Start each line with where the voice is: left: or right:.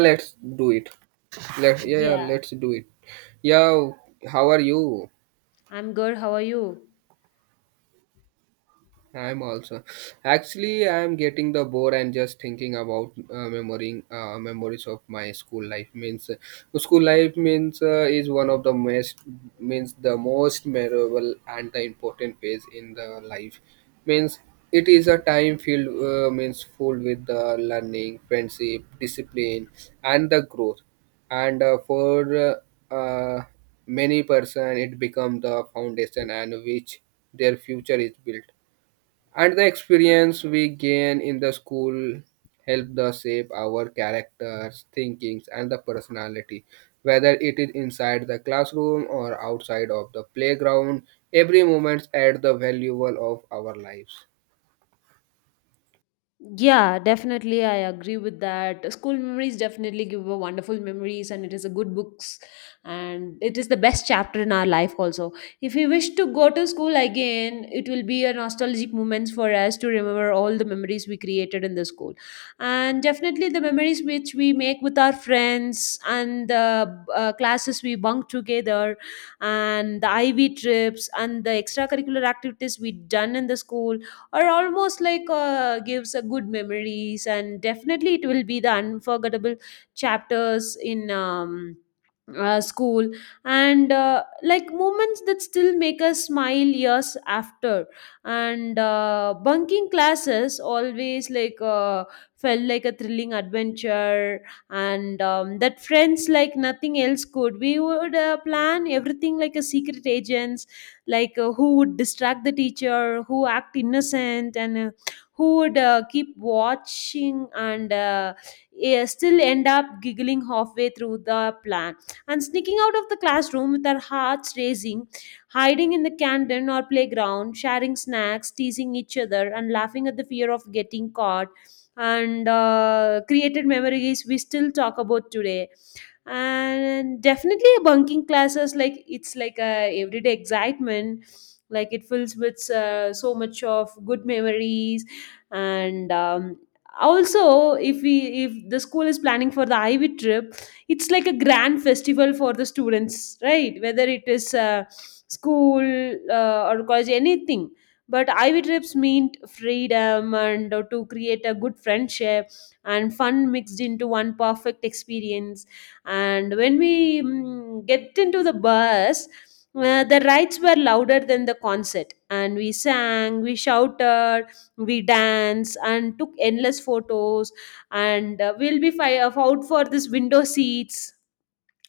right: Let's do it. Let yeah, yeah,
left: Yeah.
right: let's do it. Yeah, how are you?
left: I'm good. How are you?
right: I'm also actually, I'm getting the bore and just thinking about memorying memories of my school life, means is one of the most, means the most memorable and the important phase in the life, means it is a time filled means full with the learning, friendship, discipline, and the growth. And for uh, uh, many person it become the foundation and which their future is built, and the experience we gain in the school help the shape our characters, thinkings, and the personality. Whether it is inside the classroom or outside of the playground, every moment add the valuable of our lives.
left: Yeah, definitely. I agree with that. School memories definitely give a wonderful memories, and it is a good books, and it is the best chapter in our life. Also, if we wish to go to school again, it will be a nostalgic moments for us to remember all the memories we created in the school, and definitely the memories which we make with our friends and the classes we bunk together, and the IV trips and the extracurricular activities we done in the school are almost like gives a good memories, and definitely it will be the unforgettable chapters in school, and like moments that still make us smile years after. And bunking classes always like felt like a thrilling adventure, and that friends like nothing else could. We would plan everything like a secret agents, like who would distract the teacher, who act innocent, and who would keep watching, and still end up giggling halfway through the plan, and sneaking out of the classroom with our hearts racing, hiding in the canteen or playground, sharing snacks, teasing each other, and laughing at the fear of getting caught. And created memories we still talk about today. And definitely bunking classes, like it's like a everyday excitement, like it fills with so much of good memories. And also, if we if the school is planning for the ivy trip, it's like a grand festival for the students, right? Whether it is school or college, anything, but ivy trips mean freedom and to create a good friendship and fun mixed into one perfect experience. And when we get into the bus, the rides were louder than the concert, and we sang, we shouted, we danced, and took endless photos. And out for this window seats,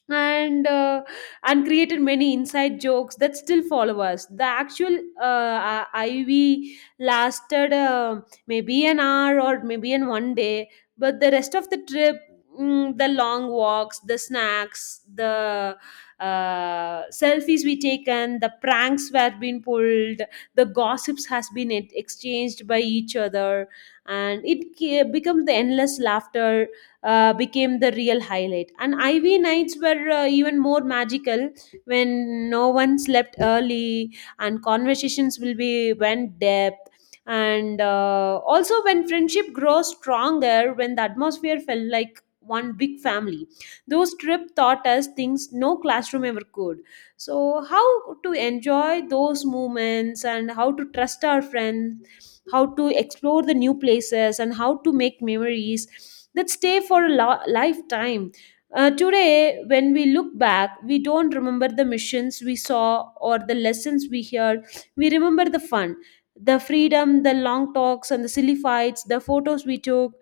left: and and created many inside jokes that still follow us. The actual ivy lasted maybe an hour or maybe in 1 day, but the rest of the trip, the long walks, the snacks, the selfies we taken, the pranks were been pulled, the gossips has been exchanged by each other, and it becomes the endless laughter, became the real highlight. And IV nights were even more magical, when no one slept early and conversations will be went depth. And also when friendship grows stronger, when the atmosphere felt like one big family. Those trip taught us things no classroom ever could. So how to enjoy those moments, and how to trust our friends, how to explore the new places, and how to make memories that stay for a lifetime. Today when we look back, we don't remember the missions we saw or the lessons we heard, we remember the fun, the freedom, the long talks and the silly fights, the photos we took,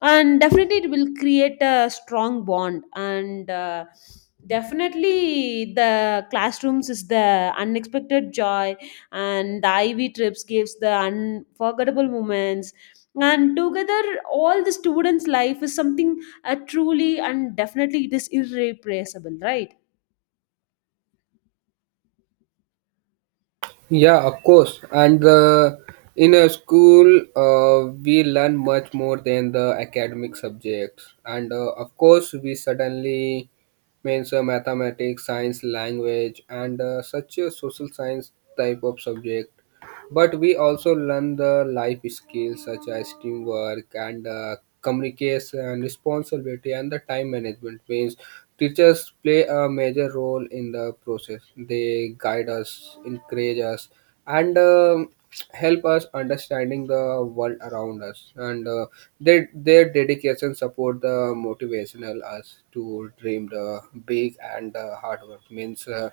left: and definitely it will create a strong bond. And definitely the classrooms is the unexpected joy, and the I V trips gives the unforgettable moments, and together, all the students life is something truly, and definitely it is irreplaceable, right?
right: Yeah, of course. And in a school, we learn much more than the academic subjects. And of course, we suddenly, means mathematics, science, language, and such a social science type of subject, but we also learn the life skills such as teamwork and communication, responsibility, and the time management, means teachers play a major role in the process. They guide us, encourage us, and help us understanding the world around us, and their dedication support the motivational us to dream the big and hard work, means uh,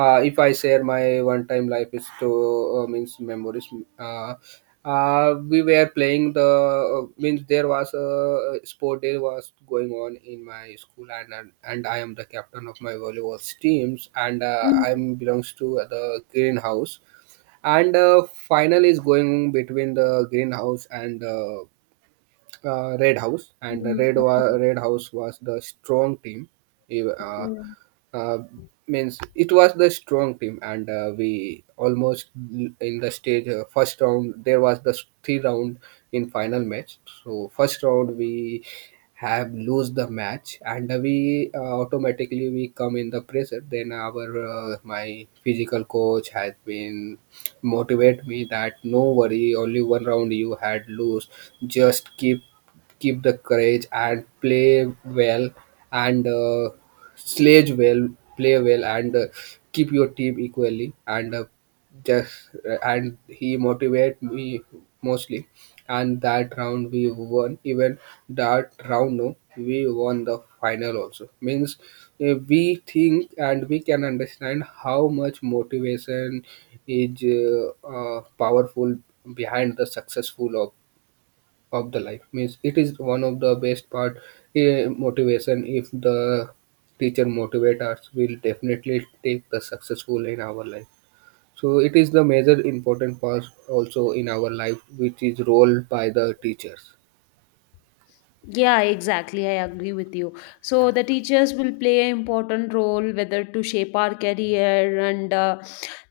right: uh, if I share my one time life is to means memories, uh, we were playing the means there was a sport day was going on in my school, and and I am the captain of my volleyball teams and
left: Mm,
right: I'm belongs to the greenhouse, and final is going between the greenhouse and red house, and the
left: mm, mm,
right: red house was the strong team. Ev- uh,
left: mm.
right: uh, means it was the strong team, and we almost in the stage, first round there was the three round in final match. So first round we have lose the match, and we automatically we come in the pressure. Then our my physical coach has been motivate me that no worry, only one round you had lose, just keep the courage and play well, and sledge well, play well, and keep your team equally, and just and he motivate me mostly. And that round we won, even that round, no, we won the final also, means we think and we can understand how much motivation is powerful behind the successful of the life, means it is one of the best part. Motivation, if the teacher motivate us, will definitely take the successful in our life. So it is the major important part also in our life, which is role by the teachers.
left: Yeah, exactly. I agree with you. So the teachers will play an important role, whether to shape our career, and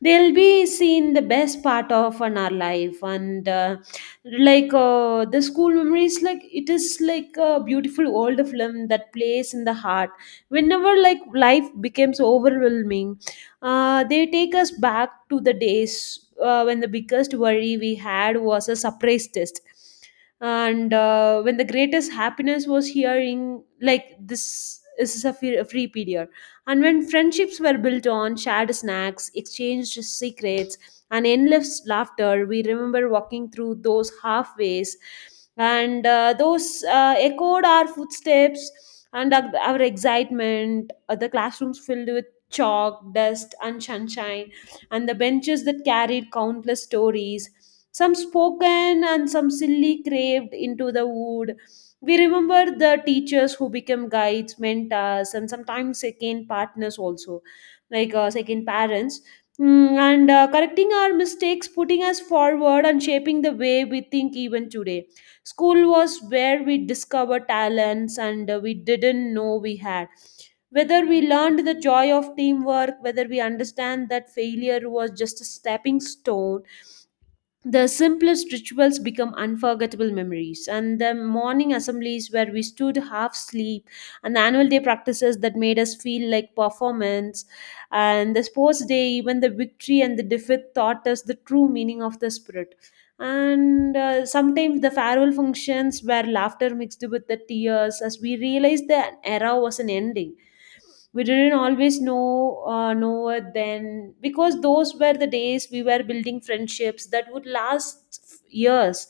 left: they'll be seen the best part of in our life. And the school memories, like it is like a beautiful old film that plays in the heart, whenever like life becomes overwhelming. They take us back to the days when the biggest worry we had was a surprise test, and when the greatest happiness was hearing like, this is a free period, and when friendships were built on shared snacks, exchanged secrets, and endless laughter. We remember walking through those halfways, and those echoed our footsteps and our excitement, the classrooms filled with chalk, dust, and sunshine, and the benches that carried countless stories, some spoken and some silly craved into the wood. We remember the teachers who become guides, mentors, and sometimes second partners also, like second parents. Mm. And correcting our mistakes, putting us forward, and shaping the way we think even today. School was where we discovered talents and we didn't know we had. Whether we learned the joy of teamwork, whether we understand that failure was just a stepping stone, the simplest rituals become unforgettable memories, and the morning assemblies where we stood half asleep, and the annual day practices that made us feel like performance, and the sports day, even the victory and the defeat taught us the true meaning of the spirit. And sometimes the farewell functions where laughter mixed with the tears as we realized the era was an ending. We didn't always know it then, because those were the days we were building friendships that would last years,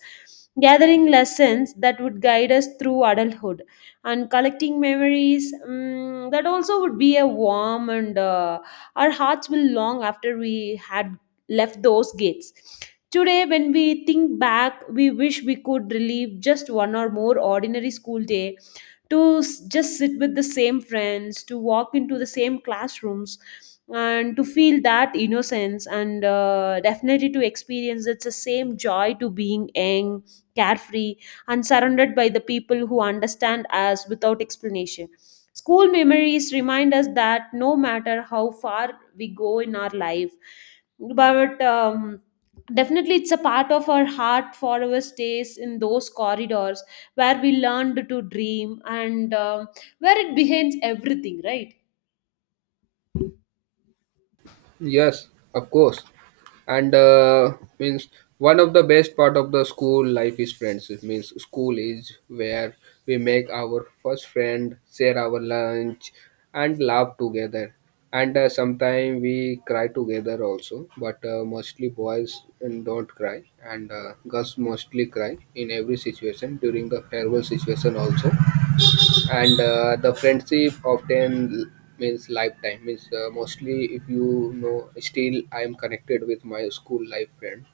left: gathering lessons that would guide us through adulthood, and collecting memories that also would be a warm, and our hearts will long after we had left those gates. Today when we think back, we wish we could relive just one or more ordinary school day, to just sit with the same friends, to walk into the same classrooms, and to feel that innocence, and definitely to experience it's the same joy, to being young, carefree, and surrounded by the people who understand us without explanation. School memories remind us that no matter how far we go in our life, but definitely it's a part of our heart forever stays in those corridors, where we learned to dream, and where it behind everything, right?
right: Yes, of course. And means one of the best part of the school life is friends. It means school is where we make our first friend, share our lunch, and laugh together. And sometimes we cry together also, but mostly boys and don't cry, and girls mostly cry in every situation during the farewell situation also. And the friendship often means lifetime, means mostly, if you know, still I am connected with my school life friend.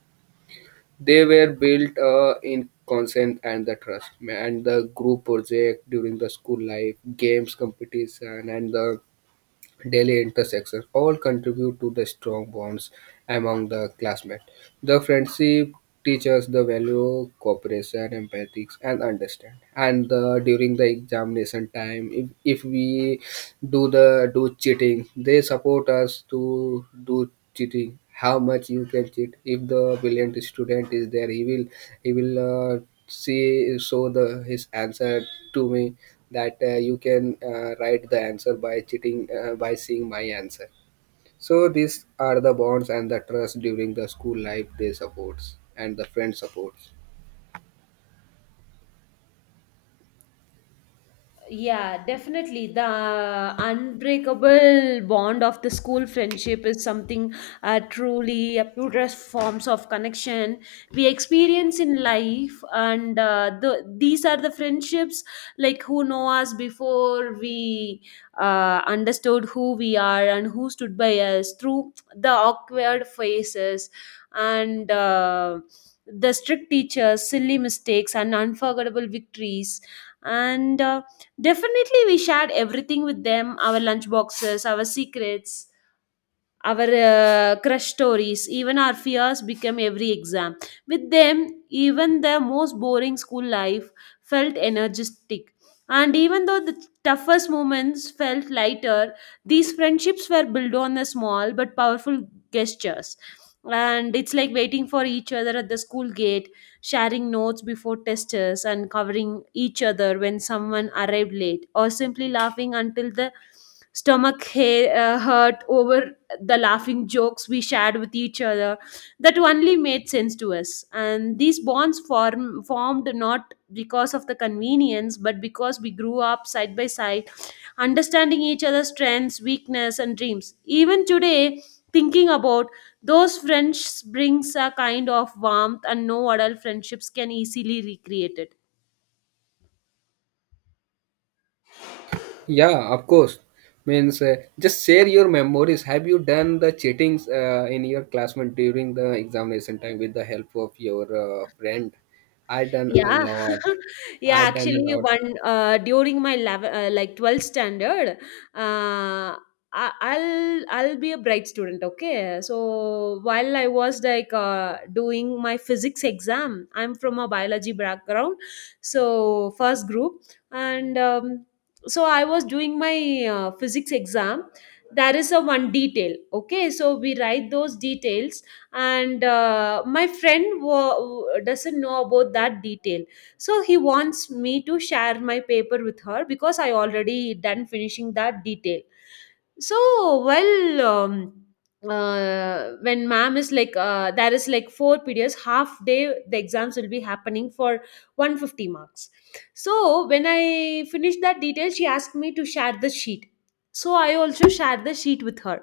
right: They were built in consent and the trust and the group project during the school life games competition, and the daily intersections all contribute to the strong bonds among the classmates. The friendship teaches the value cooperation, empathy, and understand. And the, during the examination time, if we do the do cheating, they support us to do cheating. How much you can cheat? If the brilliant student is there, he will see show the his answer to me, that you can write the answer by cheating, by seeing my answer. So these are the bonds and the trust during the school life, they supports and the friend supports.
left: Yeah, definitely. The unbreakable bond of the school friendship is something truly purest forms of connection we experience in life, and the these are the friendships, like who know us before we understood who we are, and who stood by us through the awkward phases. And. The strict teachers, silly mistakes, and unforgettable victories, and definitely, we shared everything with them, our lunch boxes, our secrets, our crush stories, even our fears became every exam. With them, even the most boring school life felt energetic. And even though the toughest moments felt lighter, these friendships were built on the small but powerful gestures. And it's like waiting for each other at the school gate, sharing notes before testers, and covering each other when someone arrived late, or simply laughing until the stomach hurt over the laughing jokes we shared with each other that only made sense to us. And these bonds formed not because of the convenience, but because we grew up side by side, understanding each other's strengths, weakness, and dreams. Even today, thinking about those friendships brings a kind of warmth, and no adult friendships can easily recreate it.
right: Yeah, of course. Means just share your memories, have you done the cheatings in your classmate during the examination time with the help of your friend? I done a
left: Yeah,
right: lot.
left: yeah.
right: I done a
left: Actually,
right: lot.
left: one during my 11, like 12th standard, uh, I'll be a bright student. Okay, so while I was like doing my physics exam, I'm from a biology background, so first group, and so I was doing my physics exam. There is a one detail. Okay, so we write those details, and my friend doesn't know about that detail, so he wants me to share my paper with her, because I already done finishing that detail. So well, when ma'am is like there is like four periods half day, the exams will be happening for 150 marks. So when I finished that detail, she asked me to share the sheet, so I also shared the sheet with her.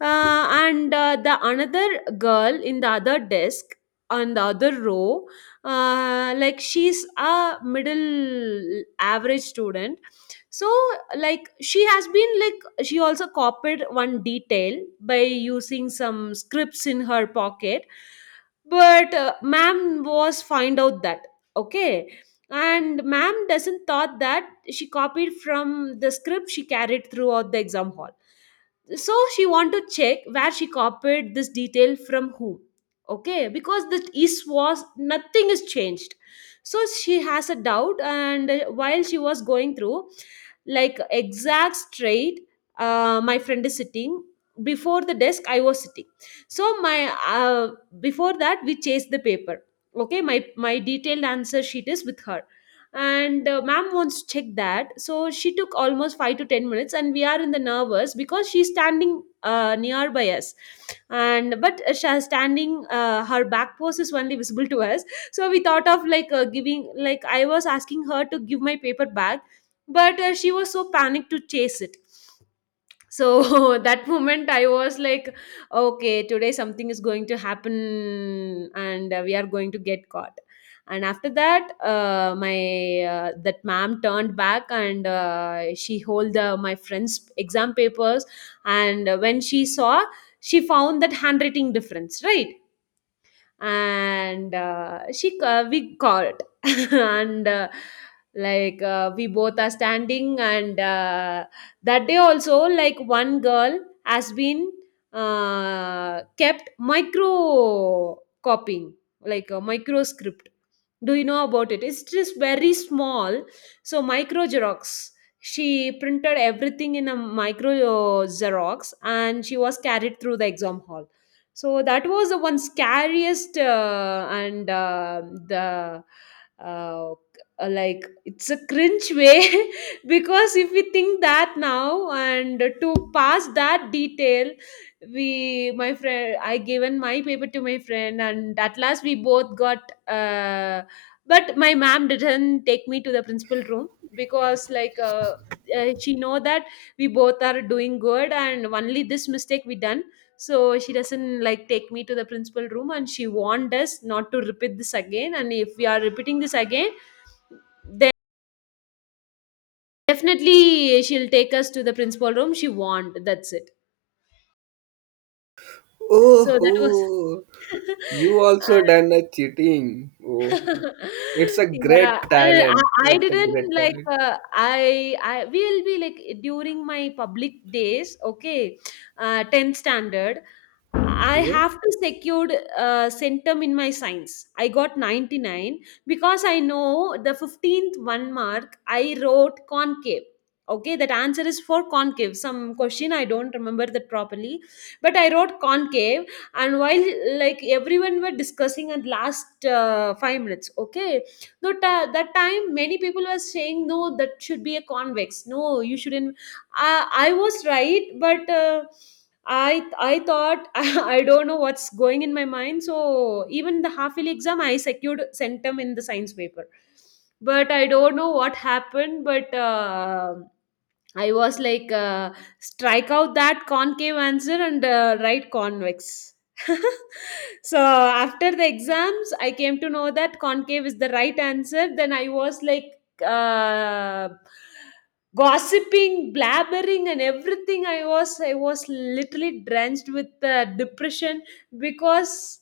left: And The another girl in the other desk, on the other row, like she's a middle average student, so like she has been, like she also copied one detail by using some scripts in her pocket. But ma'am was find out that, okay, and ma'am doesn't thought that she copied from the script she carried throughout the exam hall. So she want to check where she copied this detail from, who. Okay, because the is was nothing is changed, so she has a doubt. And while she was going through like exact straight, my friend is sitting before the desk I was sitting. So my uh, before that we chased the paper. Okay, my detailed answer sheet is with her. And ma'am wants to check that, so she took almost 5 to 10 minutes, and we are in the nervous because she's standing nearby us. And but she is standing, her back pose is only visible to us. So we thought of like giving, like I was asking her to give my paper back, but she was so panicked to chase It. That moment I was like, okay, today something is going to happen, and we are going to get caught. And after that, my that ma'am turned back and she hold my friend's exam papers. And when she saw, she found that handwriting difference, right? And she we caught. and like We both are standing, and that day also, like, one girl has been kept micro copying, like a micro script. Do you know about it? It's just very small. So micro xerox, she printed everything in a micro xerox, and she was carried through the exam hall. So that was the one scariest. And the uh, like, it's a cringe way. Because if we think that now and to pass that detail, we my friend, I given my paper to my friend, and at last we both got. uh, but my mom didn't take me to the principal room, because she know that we both are doing good and only this mistake we done. So she doesn't like take me to the principal room, and she warned us not to repeat this again, and if we are repeating this again, definitely she'll take us to the principal room. She warned, that's it. So
right: Oh,
left: that was
right: oh, you
left: uh,
right: also done a cheating. Oh, it's a
left: yeah,
right: great
left: I
right: talent.
left: I
right: It's a
left: didn't
right: great
left: like,
right: talent.
left: I will be like during my public days, okay, 10th standard, I
right: Okay.
left: have to secured centum in my science. I got 99, because I know the 15th one mark I wrote concave. Okay, that answer is for concave. Some question I don't remember that properly, but I wrote concave. And while, like, everyone were discussing at last 5 minutes, okay, no ta- that time many people were saying, no, that should be a convex, no, you shouldn't. I was right, but I thought I don't know what's going in my mind. So even the half yearly exam I secured centum in the science paper, but I don't know what happened. But I was like, strike out that concave answer and write convex. So after the exams, I came to know that concave is the right answer. Then I was like, uh, gossiping, blabbering, and everything. I was literally drenched with depression, because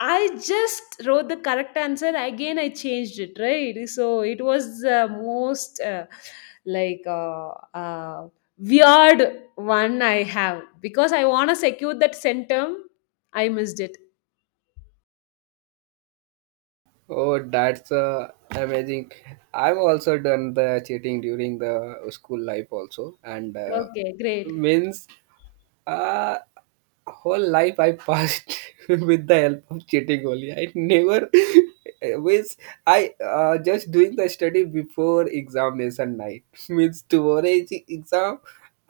left: I just wrote the correct answer. Again, I changed it. Right, so it was the most. Like uh, uh, Weird one I have, because I want to secure that centum, I missed it.
right: Oh, that's amazing. I've also done the cheating during the school life also, and
left: Okay, great.
right: means Uh, whole life I passed with the help of cheating only. I never means I just doing the study before examination night means tomorrow is the exam.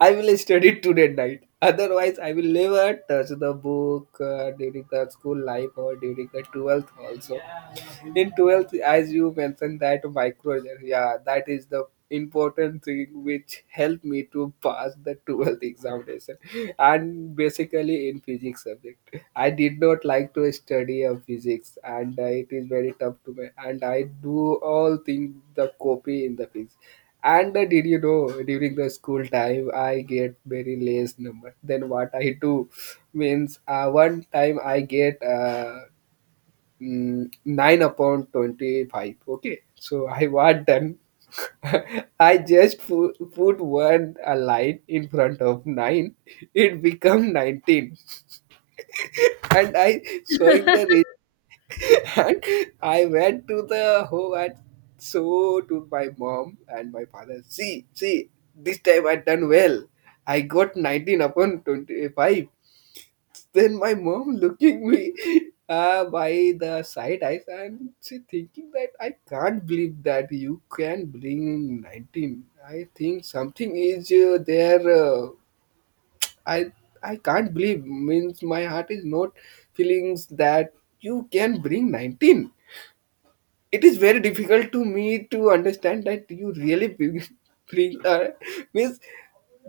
right: I will study today night. Otherwise, I will never touch the book during the school life or during the 12th also. In 12th, as you mentioned that microjet, yeah, that is the important thing which helped me to pass the 12th examination. And basically in physics subject I did not like to study of physics, and it is very tough to me, and I do all things the copy in the physics. And did you know during the school time I get very less number? Then what I do, means one time I get 9 upon 25. Okay, so I was done. I just put one a line in front of 9, it become 19. And I showing the result. And I went to the home and so to my mom and my father, see, this time I done well, I got 19 upon 25. Then my mom looking me by the side eyes, and she thinking that, I can't believe that you can bring 19. I think something is there. I I can't believe, means my heart is not feelings that you can bring 19, it is very difficult to me to understand that you really bring her. Means,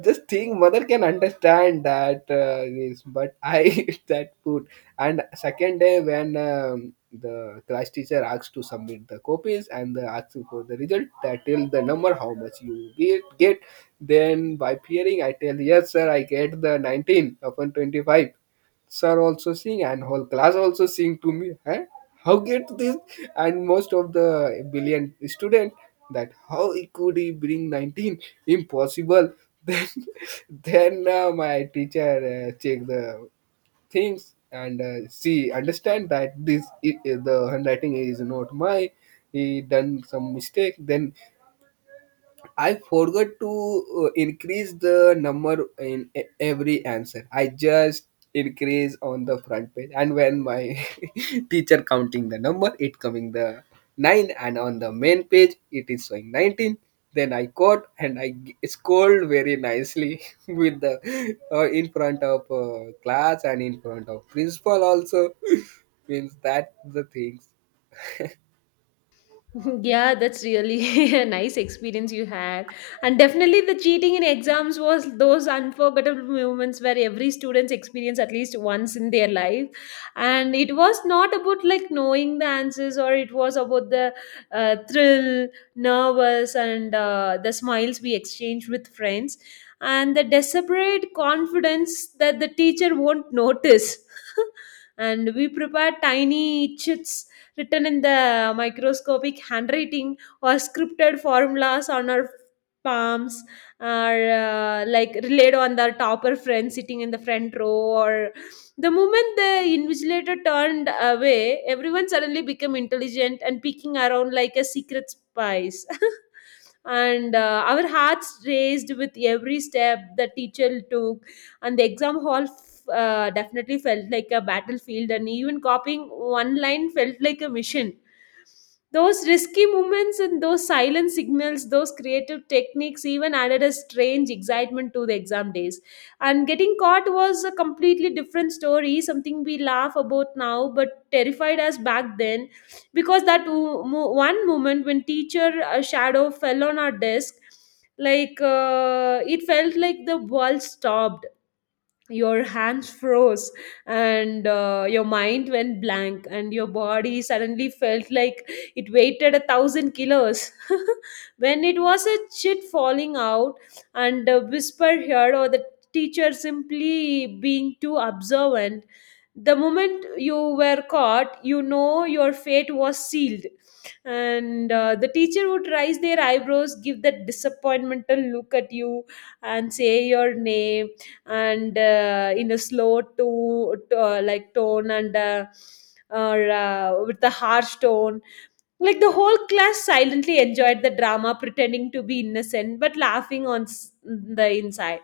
right: just think, mother can understand that this, but I eat that food. And second day, when the class teacher asks to submit the copies and the asking for the result, that tell the number how much you get. Then by peering, I tell, yes, sir, I get the 19 upon 25. Sir also sing, and whole class also sing to me, eh? How get this? And most of the billion student, that how he could he bring 19, impossible. then then my teacher check the things and see understand that this the handwriting is not my. He done some mistake. Then I forgot to increase the number in every answer. I just increase on the front page, and when my teacher counting the number, it coming the nine, and on the main page it is showing 19. Then I caught and scold very nicely with the in front of class and in front of principal also. Means that the things.
left: Yeah, that's really a nice experience you had. And definitely the cheating in exams was those unforgettable moments where every student's experience at least once in their life. And it was not about, like, knowing the answers, or it was about the thrill, nervous, and the smiles we exchanged with friends and the desperate confidence that the teacher won't notice. And we prepared tiny chits written in the microscopic handwriting, or scripted formulas on our palms, or like, relayed on the topper friend sitting in the front row. Or the moment the invigilator turned away, everyone suddenly became intelligent and peeking around like a secret spies. And our hearts raced with every step the teacher took, and the exam hall definitely felt like a battlefield, and even copying one line felt like a mission. Those risky movements and those silent signals, those creative techniques, even added a strange excitement to the exam days. And getting caught was a completely different story, something we laugh about now but terrified us back then, because that one moment when teacher shadow fell on our desk, it felt like the world stopped, your hands froze, and your mind went blank, and your body suddenly felt like it weighted a thousand kilos. When it was a chit falling out and a whisper here, or the teacher simply being too observant, the moment you were caught, you know, your fate was sealed. And the teacher would raise their eyebrows, give that disappointmental look at you and say your name. And in a slow to like tone, and or with a harsh tone, like, the whole class silently enjoyed the drama, pretending to be innocent but laughing on the inside.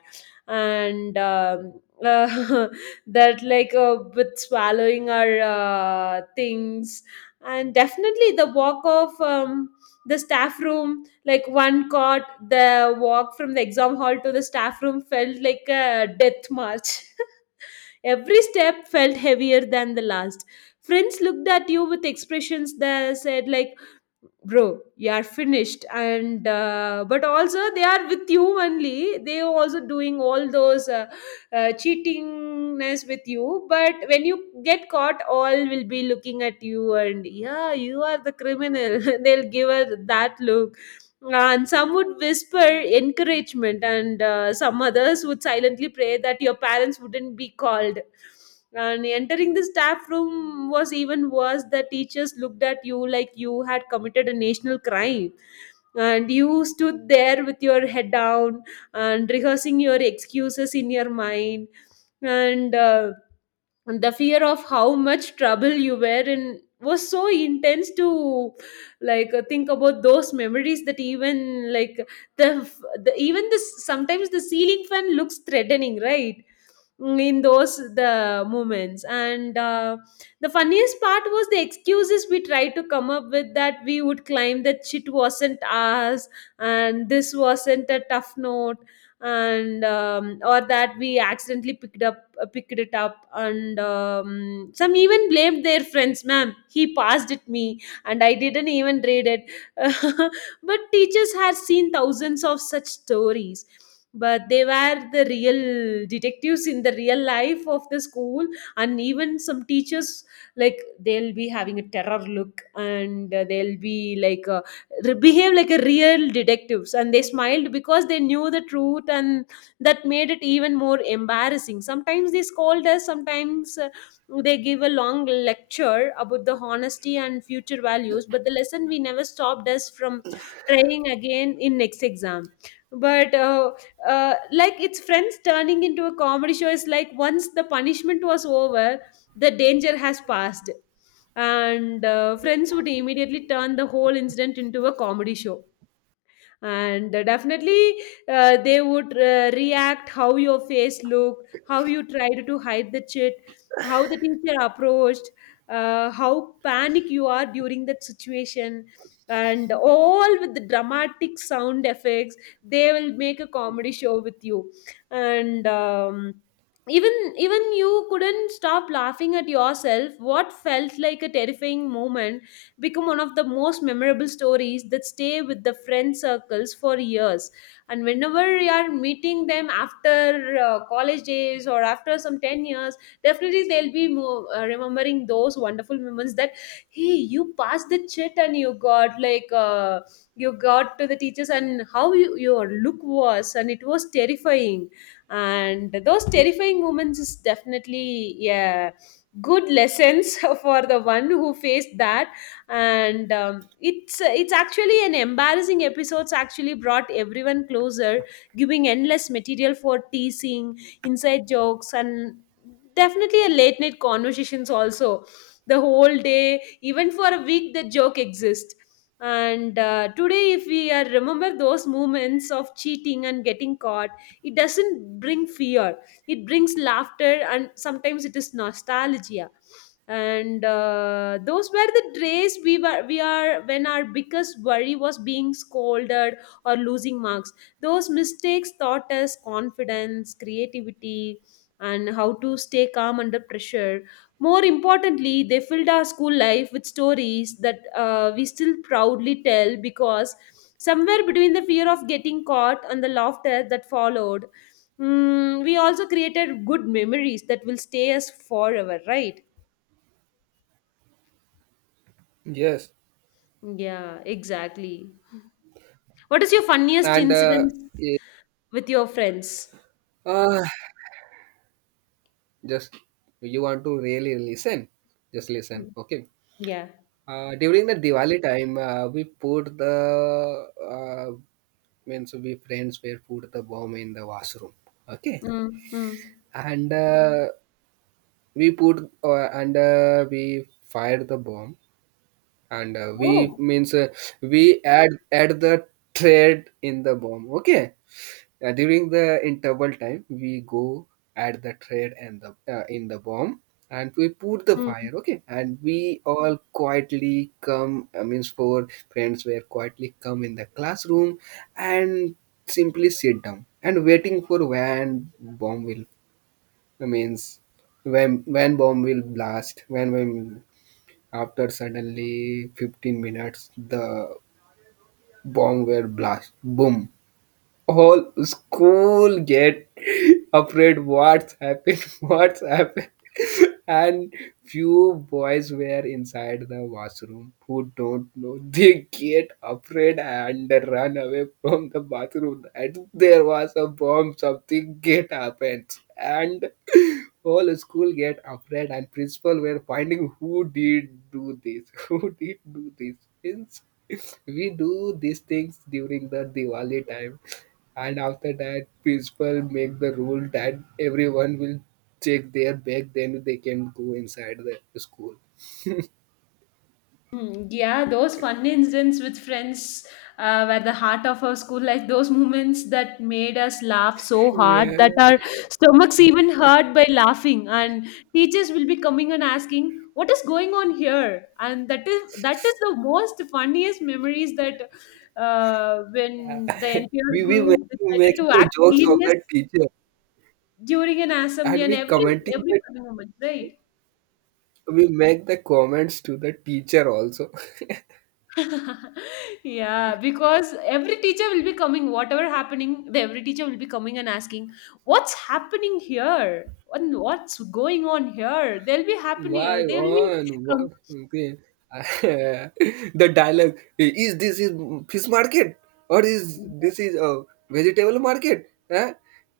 left: And that, with swallowing our things, and definitely the walk of the staff room, like, one caught, the walk from the exam hall to the staff room felt like a death march. Every step felt heavier than the last. Friends looked at you with expressions that said, like, bro, you are finished. And but also they are with you only, they are also doing all those cheatingness with you. But when you get caught, all will be looking at you, and yeah, you are the criminal. They'll give us that look. And some would whisper encouragement, and some others would silently pray that your parents wouldn't be called. And entering the staff room was even worse. The teachers looked at you like you had committed a national crime, and you stood there with your head down and rehearsing your excuses in your mind. And the fear of how much trouble you were in was so intense to, think about those memories that even, like, the, even this, sometimes the ceiling fan looks threatening, right? Mm, in those the moments. And the funniest part was the excuses we tried to come up with, that we would claim that shit wasn't ours and this wasn't a tough note. And or that we accidentally picked up, picked it up. And some even blamed their friends, ma'am, he passed it me and I didn't even read it. But teachers had seen thousands of such stories, but they were the real detectives in the real life of the school. And even some teachers, like, they'll be having a terror look, and they'll be like, behave like a real detectives, and they smiled because they knew the truth. And that made it even more embarrassing. Sometimes they scold us, sometimes they give a long lecture about the honesty and future values, but the lesson we never stopped us from trying again in next exam. But Like, its friends turning into a comedy show. Is like once the punishment was over, the danger has passed, and friends would immediately turn the whole incident into a comedy show. And definitely they would react how your face looked, how you tried to hide the chit, how the teacher approached, how panic you are during that situation, and all with the dramatic sound effects. They will make a comedy show with you. And even you couldn't stop laughing at yourself. What felt like a terrifying moment become one of the most memorable stories that stay with the friend circles for years. And whenever you are meeting them after college days, or after some 10 years, definitely they'll be remembering those wonderful moments, that hey, you passed the chit and you got like, you got to the teachers, and how you, your look was, and it was terrifying. And those terrifying moments is definitely, yeah, good lessons for the one who faced that. And it's actually an embarrassing episodes actually brought everyone closer, giving endless material for teasing, inside jokes, and definitely a late night conversations also. The whole day, even for a week, the joke exists. And today if we remember those moments of cheating and getting caught, it doesn't bring fear, it brings laughter, and sometimes it is nostalgia. And those were the days we are, when our biggest worry was being scolded or losing marks. Those mistakes taught us confidence, creativity, and how to stay calm under pressure. More importantly, they filled our school life with stories that we still proudly tell, because somewhere between the fear of getting caught and the laughter that followed, mm, we also created good memories that will stay us forever, right?
right: Yes.
left: Yeah, exactly. What is your funniest
right: And
left: incident with your friends?
right: yeah. Just, you want to really listen, just listen,
left: Mm.
right: okay.
left: Yeah.
right: During the Diwali time, we put the means, we friends were put the bomb in the washroom, okay.
left: Mm, mm.
right: And we put and we fired the bomb. And we, means we add the thread in the bomb, okay. During the interval time, we go at the thread and the in the bomb, and we put the
left: Oh.
right: fire. Okay, and we all quietly come. I means, four friends were quietly come in the classroom, and simply sit down and waiting for when bomb will. I means, when, bomb will blast. When after suddenly 15 minutes the bomb will blast. Boom! All school get afraid, what's happened, what's happened. And few boys were inside the washroom who don't know. They get afraid and run away from the bathroom. And there was a bomb, something get happened. And whole school get afraid and principal were finding who did do this, who did do this. Means we do these things during the Diwali time, and after that principal make the rule that everyone will check their bag then they can go inside the school.
left: Hmm, yeah, those fun incidents with friends were the heart of our school life. Those moments that made us laugh so hard
right: Yeah.
left: that our stomachs even hurt by laughing, and teachers will be coming and asking, "What is going on here?" And that is, that is the most funniest memories, that when the entire
right: We make,
left: group decided
right: making
left: to
right: the
left: act
right: jokes of
left: serious
right: the teacher,
left: during an assembly,
right: and
left: and
right: we commenting
left: every
right: that
left: funny moment, right?
right: we make the comments to the teacher also.
left: Yeah, because every teacher will be coming, whatever happening, the every teacher will be coming and asking, what's happening here and what's going on here. They'll be happening,
right: Why
left: they'll be
right: on?
left: com-
right: Okay. The dialogue, "Hey, is this is fish market, or is this is a vegetable market? Huh?"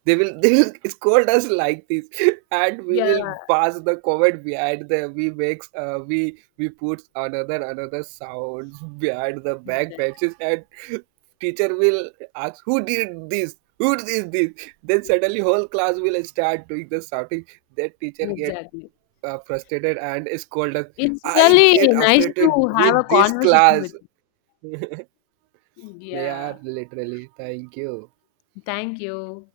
right: They will scold us like this, and we
left: yeah,
right: will pass the comment behind, the we makes we put another sounds behind the back
left: exactly,
right: benches, and teacher will ask who did this, who did this. Then suddenly whole class will start doing the shouting, that teacher get
left: exactly.
right: frustrated and scolded.
left: It's
right: I
left: really
right: get
left: nice
right: frustrated
left: to have a
right: with this
left: conversation with
right: class.
left: you.
right: They
left: Yeah,
right: are literally. Thank you.
left: thank you.